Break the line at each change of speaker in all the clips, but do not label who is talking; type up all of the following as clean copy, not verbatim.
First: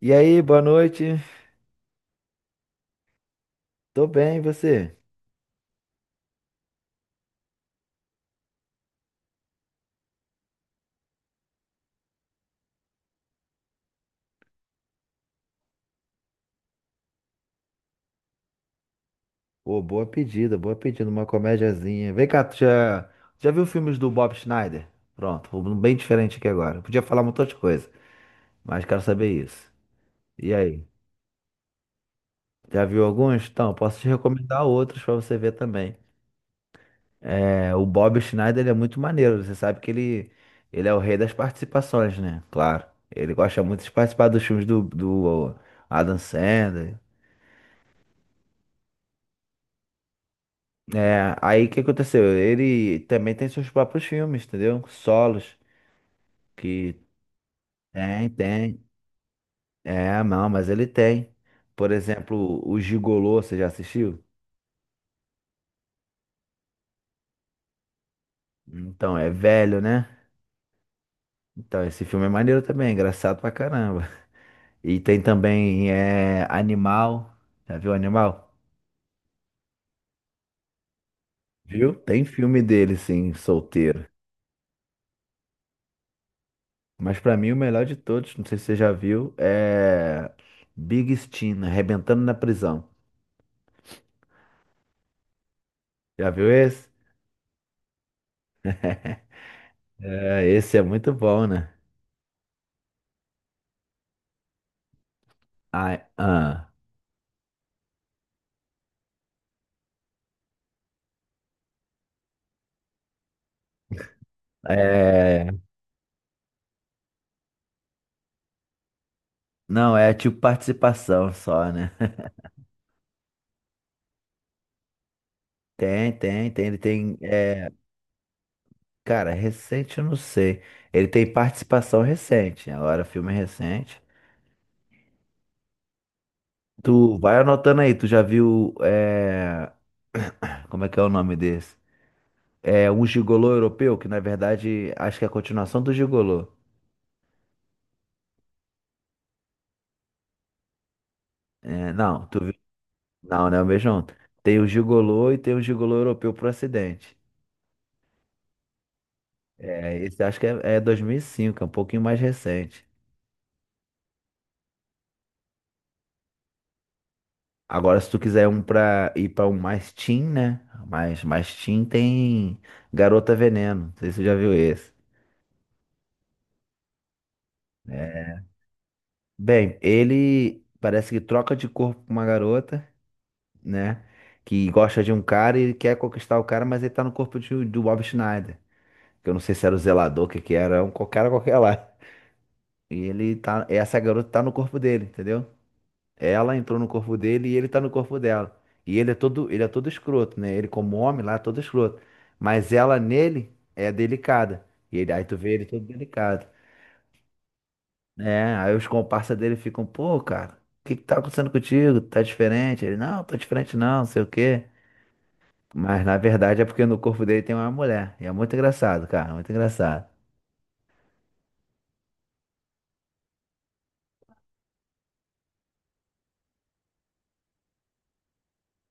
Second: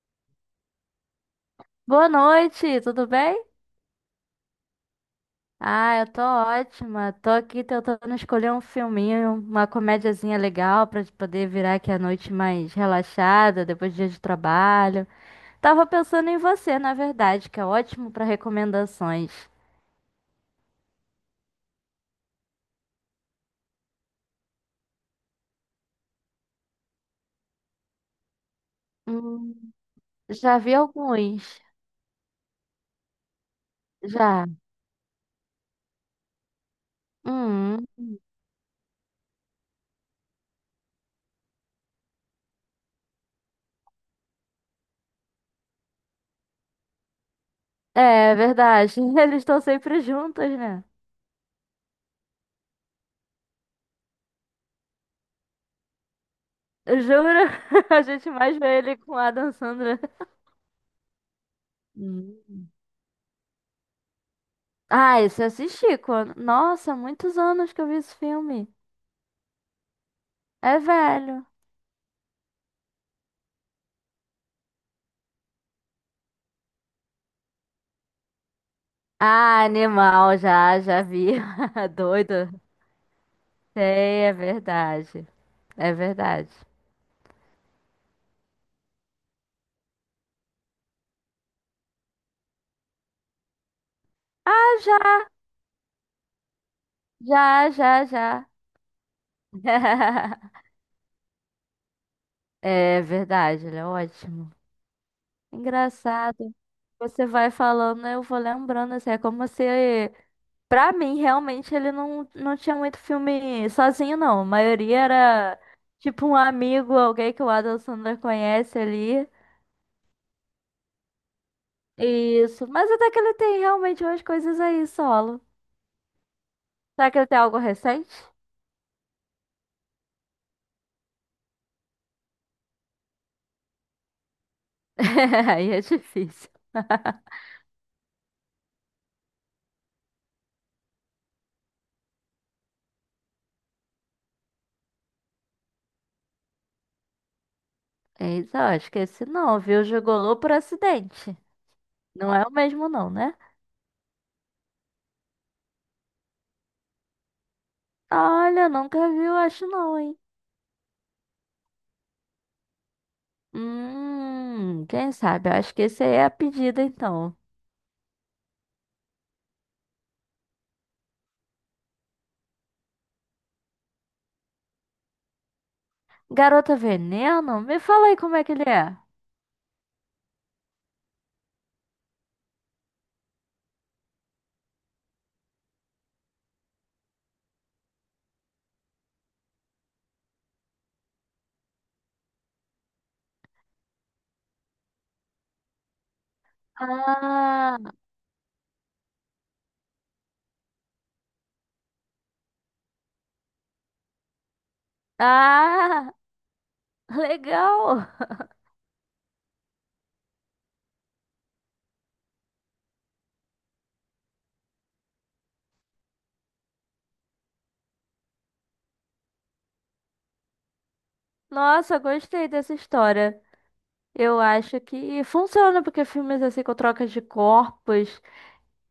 E aí, boa noite.
Boa noite, tudo bem?
Tô bem, e você?
Ah, eu tô ótima. Tô aqui tentando escolher um filminho, uma comediazinha legal pra poder virar aqui a noite mais relaxada, depois do dia de trabalho. Tava pensando em você, na verdade, que é ótimo pra recomendações.
Pô, boa pedida, uma comédiazinha. Vem cá, tu já viu filmes do Bob Schneider? Pronto, um bem diferente aqui agora. Podia falar um montão de coisa, mas quero saber isso.
Hum,
E
já vi
aí,
alguns.
já viu alguns? Então, posso te
Já.
recomendar outros pra você ver também. É, o
Hum,
Bob Schneider, ele é muito maneiro. Você sabe que ele é o rei das participações, né? Claro. Ele gosta muito de participar dos filmes do Adam Sandler.
é verdade. Eles estão sempre juntos, né?
É, aí o que aconteceu? Ele também tem seus próprios filmes, entendeu? Solos, que
Eu juro, a gente
tem,
mais vê
tem.
ele com a Adam Sandler.
É, não, mas ele tem. Por exemplo,
Hum.
o Gigolô, você já assistiu?
Ah, esse eu assisti quando. Nossa, muitos anos que eu vi esse filme.
Então, é velho, né?
É velho.
Então, esse filme é maneiro também, é engraçado pra caramba. E tem também Animal. Já viu Animal?
Ah, animal, já, já vi.
Viu? Tem
Doido.
filme dele, sim, solteiro.
Sei, é verdade. É verdade.
Mas pra mim, o melhor de todos, não sei se você já viu, é Big Steam, Arrebentando na Prisão.
Ah, já,
Já viu esse?
já, já, já.
É, esse é muito bom, né?
É verdade, ele é ótimo.
Ai,
Engraçado.
ah,
Você vai falando, eu vou lembrando, assim, é como se. Pra mim, realmente, ele não, não tinha muito filme sozinho, não. A maioria
é,
era tipo um amigo, alguém que o Adam Sandler conhece ali.
não, é tipo participação só, né?
E isso. Mas até que ele tem realmente umas coisas aí solo.
Tem, tem, tem. Ele
Será
tem.
que ele tem algo
é,
recente?
cara, recente eu não sei. Ele tem participação recente. Agora, filme recente.
Aí é difícil.
Tu vai anotando aí, tu já viu. Como é que é o nome desse? É um gigolô europeu, que na verdade acho que é a continuação do gigolô.
Eita, eu acho que esse não, viu? Gigolô por acidente.
É, não,
Não
tu
é o
viu?
mesmo, não, né?
Não, não é o mesmo. Tem o gigolô e tem o gigolô europeu pro acidente.
Olha, nunca vi, eu acho, não,
É,
hein?
esse acho que é 2005, é um pouquinho mais recente.
Quem sabe? Eu acho que esse aí é a pedida, então.
Agora, se tu quiser um pra ir pra um mais teen, né? Mais teen tem Garota Veneno. Não sei se você já viu esse,
Garota Veneno? Me fala aí
né?
como é que ele é.
Bem, ele parece que troca de corpo com uma garota, né? Que gosta de um cara e ele quer conquistar o cara, mas ele tá no corpo do Bob Schneider. Que eu não sei se era o zelador, o que que era, um cara qualquer lá. Essa garota tá no corpo dele, entendeu? Ela entrou no corpo dele e ele
Ah,
tá no corpo dela. E ele é todo escroto, né? Ele como homem lá é todo escroto. Mas ela nele é delicada. Aí tu vê ele todo
ah,
delicado.
legal.
É, aí os comparsas dele ficam, pô, cara, o que que tá acontecendo contigo? Tá diferente? Não, tô diferente não, não sei o quê. Mas na verdade é porque no corpo dele tem uma mulher. E é muito engraçado, cara, muito engraçado.
Nossa, gostei dessa história. Eu acho que funciona porque filmes assim com trocas de corpos,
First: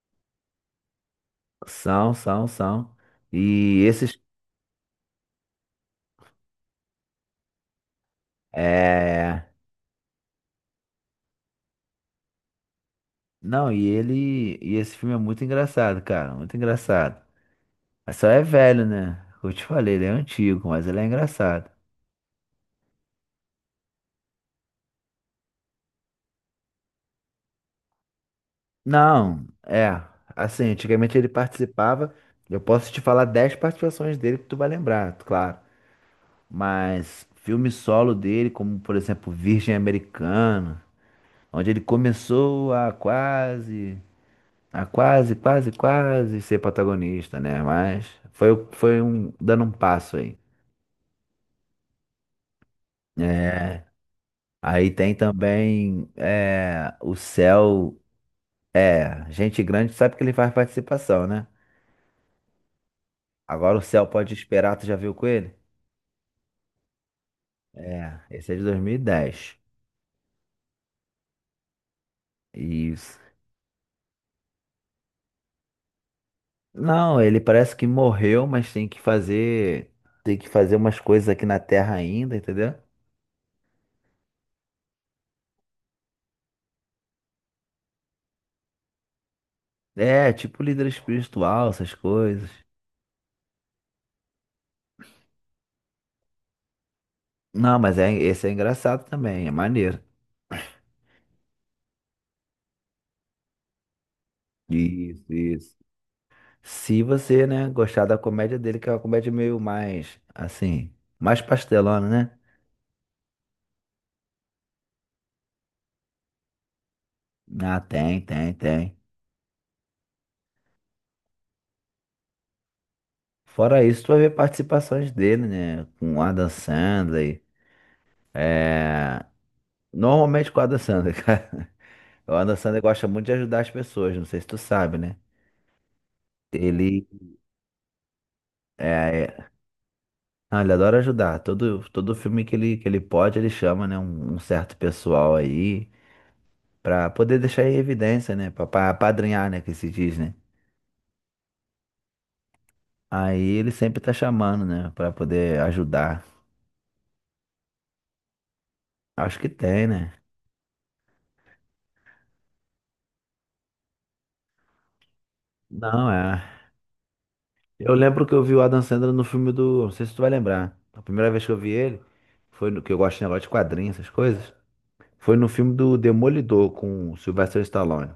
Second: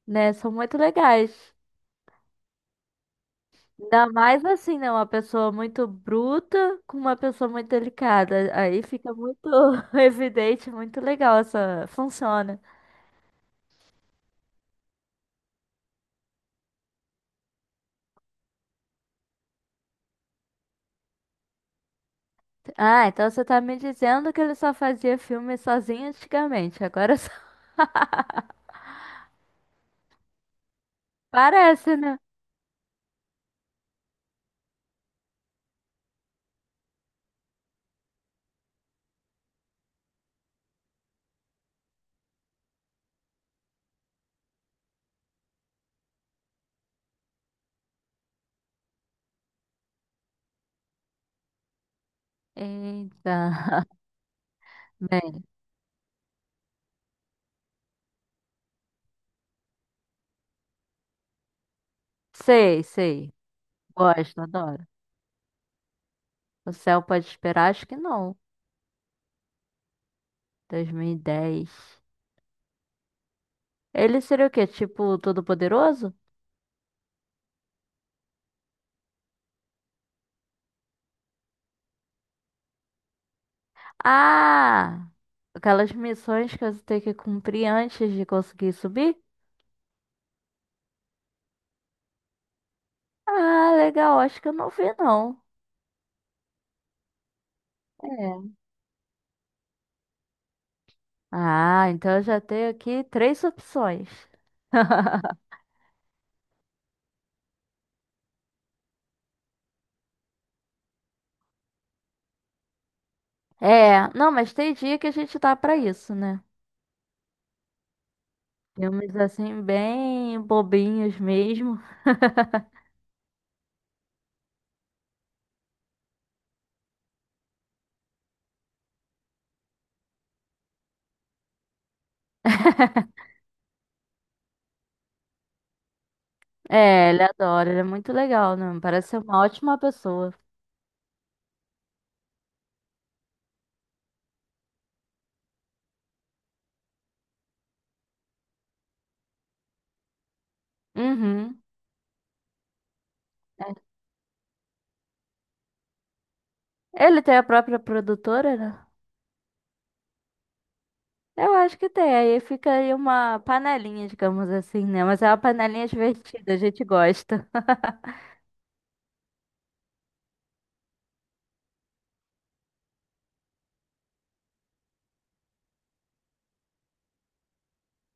né, são muito legais.
São, são, são. E
Ainda
esses.
mais assim, né, uma pessoa muito bruta com uma pessoa muito delicada. Aí fica muito
É.
evidente, muito legal essa, funciona.
Não, e ele. E esse filme é muito engraçado, cara. Muito engraçado. Mas só é velho, né? Eu te falei, ele é antigo, mas ele é engraçado.
Ah, então você tá me dizendo que ele só fazia filme sozinho antigamente, agora só.
Não, é. Assim, antigamente ele
Parece,
participava.
né?
Eu posso te falar 10 participações dele que tu vai lembrar, claro. Mas filme solo dele, como por exemplo Virgem Americana, onde ele começou a quase ser protagonista, né? Mas foi dando um passo aí.
Eita.
É. Aí tem
Bem,
também o céu. É, gente grande sabe que ele faz participação, né?
sei, sei.
Agora o Céu Pode
Gosto,
Esperar,
adoro.
tu já viu com ele?
O céu pode esperar? Acho que
É,
não.
esse é de 2010.
2010.
Isso.
Ele seria o quê? Tipo, todo-poderoso?
Não, ele parece que morreu, mas tem que fazer umas coisas aqui na Terra ainda, entendeu?
Ah! Aquelas missões que você tem que cumprir antes de conseguir subir?
É, tipo líder espiritual, essas coisas.
Ah, legal. Acho que eu não vi, não.
Não, mas é, esse é
É.
engraçado também, é maneiro.
Ah, então eu já tenho aqui três opções.
Isso, isso. Se você, né, gostar da comédia dele, que é uma comédia meio mais, assim, mais pastelona, né?
É, não, mas tem dia que a gente dá pra isso, né?
Ah, tem, tem, tem.
Filmes assim, bem bobinhos mesmo.
Fora isso, tu vai ver participações dele, né? Com o Adam Sandler. É... Normalmente com o Adam Sandler, cara. O Adam Sandler gosta muito de ajudar as pessoas, não sei se tu sabe, né? Ele,
É, ele adora, ele é muito legal, né?
é...
Parece ser uma
é-
ótima pessoa.
ah, ele adora ajudar. Todo filme que ele pode, ele chama, né? Um certo pessoal aí pra poder deixar em evidência, né? Pra apadrinhar, né? Que se diz, né?
Uhum.
Aí ele
É.
sempre tá chamando, né? Pra poder ajudar.
Ele tem a própria produtora, né?
Acho que tem, né?
Eu acho que tem. Aí fica aí uma panelinha, digamos assim, né? Mas é uma panelinha
Não, é.
divertida, a gente gosta.
Eu lembro que eu vi o Adam Sandler no filme do. Não sei se tu vai lembrar. A primeira vez que eu vi ele, foi no... que eu gosto de negócio de quadrinhos, essas coisas. Foi no filme do Demolidor com o Sylvester Stallone.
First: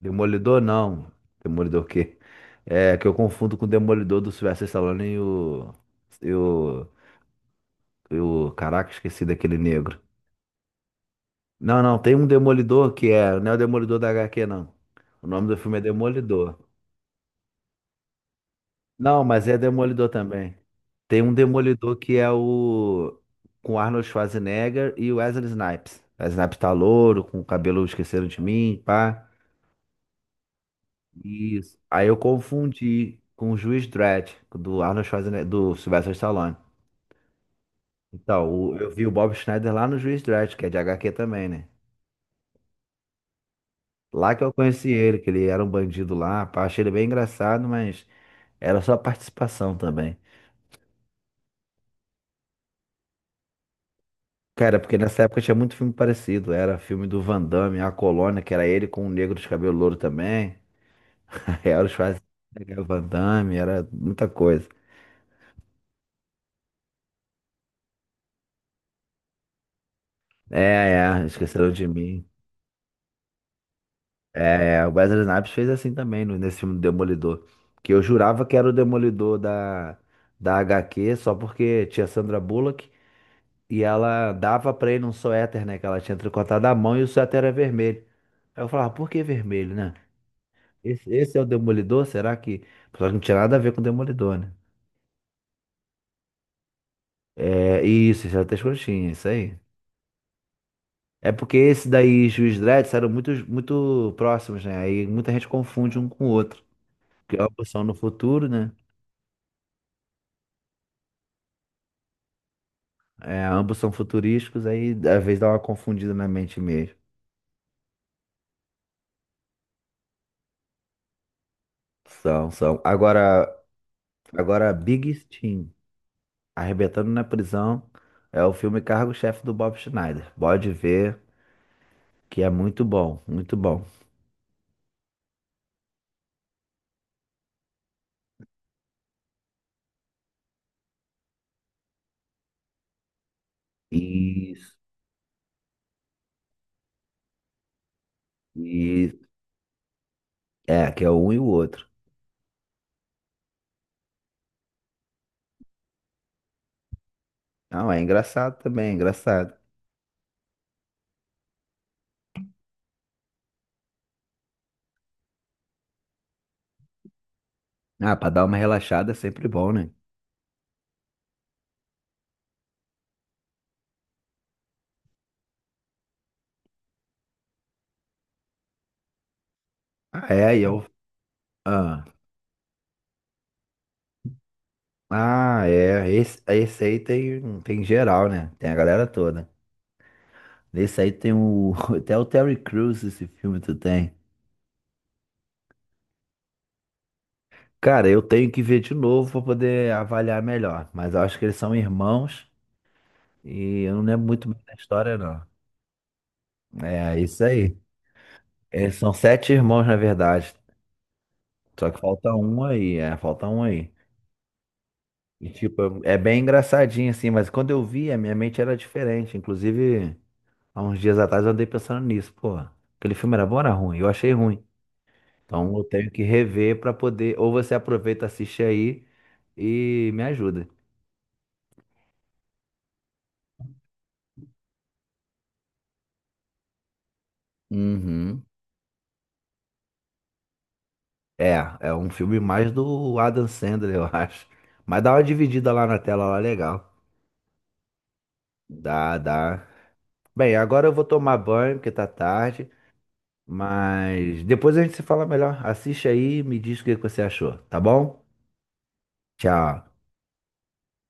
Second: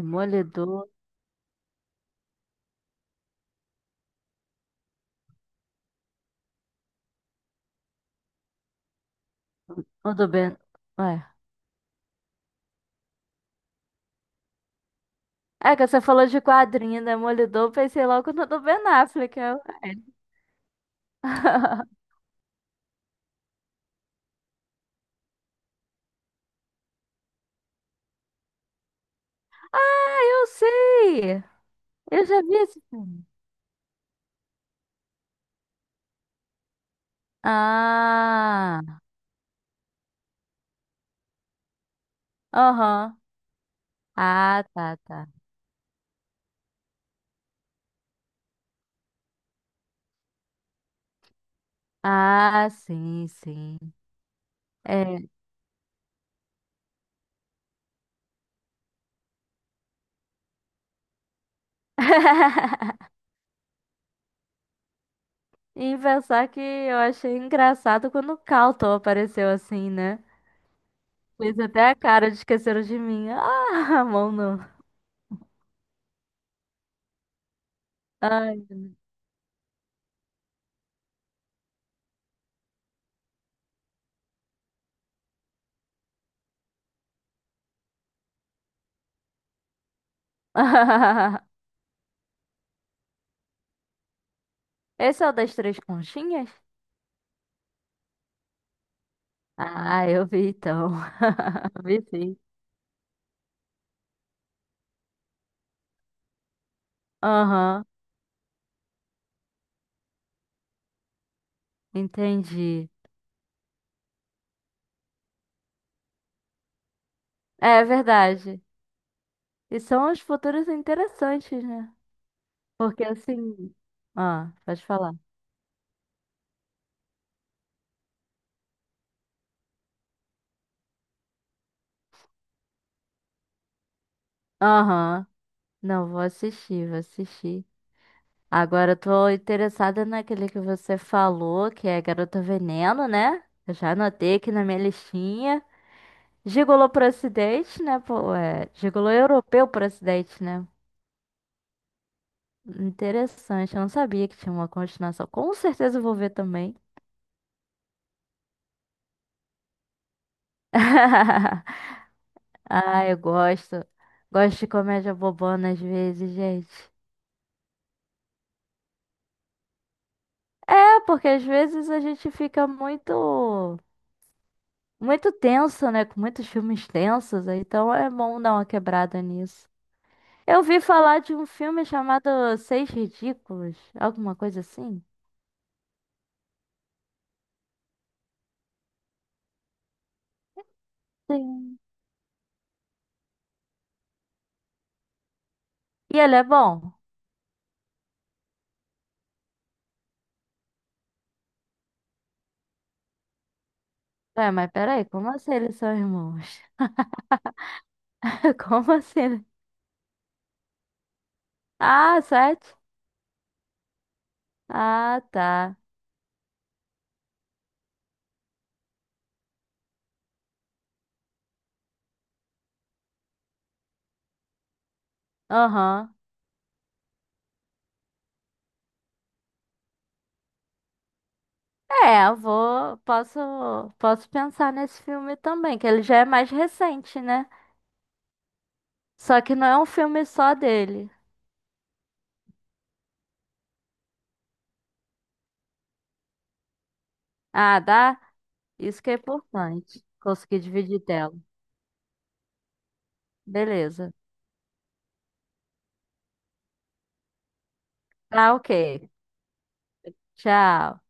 Demolidor não. Demolidor o quê? É que eu confundo com o Demolidor do Sylvester Stallone E o. Caraca, esqueci daquele negro.
O do Ben. Ué.
Não, não, tem um Demolidor que é. Não é o Demolidor da HQ, não. O nome do
É
filme é
que você falou de
Demolidor.
quadrinho, Demolidor, pensei logo no do Ben
Não,
Affleck.
mas é Demolidor também. Tem um Demolidor que é o. com Arnold Schwarzenegger e o Wesley Snipes. Wesley Snipes tá louro, com o cabelo esqueceram de mim, pá.
Ah, eu sei!
Isso. Aí eu
Eu já vi esse
confundi
filme.
com o Juiz Dredd, do Arnold Schwarzenegger, do Sylvester Stallone. Então, eu
Ah,
vi o Bob Schneider lá no Juiz Dredd, que é de HQ também, né?
aham.
Lá que eu
Ah,
conheci
tá,
ele,
tá.
que ele era um bandido lá, pá. Achei ele bem engraçado, mas era só participação também.
Ah, sim, sim.
Cara, porque
É.
nessa época tinha muito filme parecido. Era filme do Van Damme, A Colônia, que era ele com o negro de cabelo louro também. Era o Schwarzenegger, o Van Damme, era muita coisa.
Em pensar que eu achei engraçado quando o Calton apareceu assim, né?
É, é,
Fez
esqueceram de
até a
mim.
cara de esqueceram de mim. Ah, mão não.
É, o Wesley Snipes fez assim também nesse filme do Demolidor. Que eu jurava que
Ai,
era
meu
o
Deus.
Demolidor da HQ, só porque tinha Sandra Bullock e ela dava pra ele um suéter, né? Que ela tinha tricotado à mão e o suéter era vermelho. Aí eu falava, por que vermelho, né? Esse é o Demolidor? Será que. Só que não tinha nada a ver com o Demolidor, né?
Esse é o das três conchinhas?
É, isso é até escrotinho, isso aí.
Ah, eu vi então.
É porque esse
Vi
daí e
sim.
Juiz Dredd eram muito, muito próximos, né? Aí muita gente confunde um com o outro. Porque ambos são
Aham,
no futuro, né?
entendi.
É, ambos são futurísticos, aí às vezes dá uma confundida na mente mesmo.
É verdade. E são os futuros interessantes, né?
São, são.
Porque
Agora,
assim. Ah,
agora
pode
Big
falar.
Steam, Arrebentando na Prisão, é o filme Cargo-Chefe do Bob Schneider. Pode ver que é muito bom, muito bom.
Aham. Não, vou assistir, vou assistir. Agora eu tô interessada naquele que você falou, que é Garota Veneno, né? Eu já anotei aqui na
Isso.
minha listinha. Gigolô pro Ocidente, né? Pô, é, Gigolô europeu pro Ocidente, né?
É, que é um e o outro.
Interessante, eu não sabia que tinha uma continuação. Com certeza eu vou ver também.
Não, é engraçado também, é engraçado.
Ah, eu gosto. Gosto de comédia bobona às vezes, gente.
Ah, pra dar uma relaxada é sempre bom, né?
Porque às vezes a gente fica muito, muito tenso, né? Com muitos filmes tensos, aí então é bom dar uma quebrada nisso.
Ah, é, e
Eu vi
eu.
falar de um filme
Ah,
chamado Seis Ridículos, alguma coisa assim.
ah é. Esse aí tem geral, né? Tem a galera toda. Nesse aí tem o.
Sim.
Até o Terry Crews, esse filme tu tem.
E ele é bom?
Cara, eu tenho que ver de novo pra poder avaliar melhor. Mas eu acho que eles são irmãos e eu não lembro muito
Ué,
bem
mas
da
peraí,
história,
como
não.
assim eles são irmãos?
É, isso aí.
Como
Eles são
assim?
sete irmãos, na verdade. Só que
Ah,
falta um
sete?
aí, falta um aí.
Ah,
E,
tá.
tipo, é bem engraçadinho assim, mas quando eu vi, a minha mente era diferente. Inclusive, há uns dias atrás eu andei pensando nisso, pô, aquele filme era bom ou era ruim? Eu achei ruim. Então eu tenho
Aham.
que rever pra poder. Ou você aproveita, assiste aí e me ajuda.
É, eu vou. Posso pensar nesse filme também, que ele já é mais recente, né?
Uhum.
Só que não é um filme só dele.
É, é um filme mais do Adam Sandler, eu acho. Mas dá uma dividida lá na tela, lá legal.
Ah, dá? Isso que é
Dá, dá.
importante.
Bem,
Consegui
agora eu
dividir
vou
tela.
tomar banho, porque tá tarde.
Beleza.
Mas depois a gente se fala melhor. Assiste aí e me diz o que que você achou, tá bom?
Tá, ok.
Tchau.
Tchau.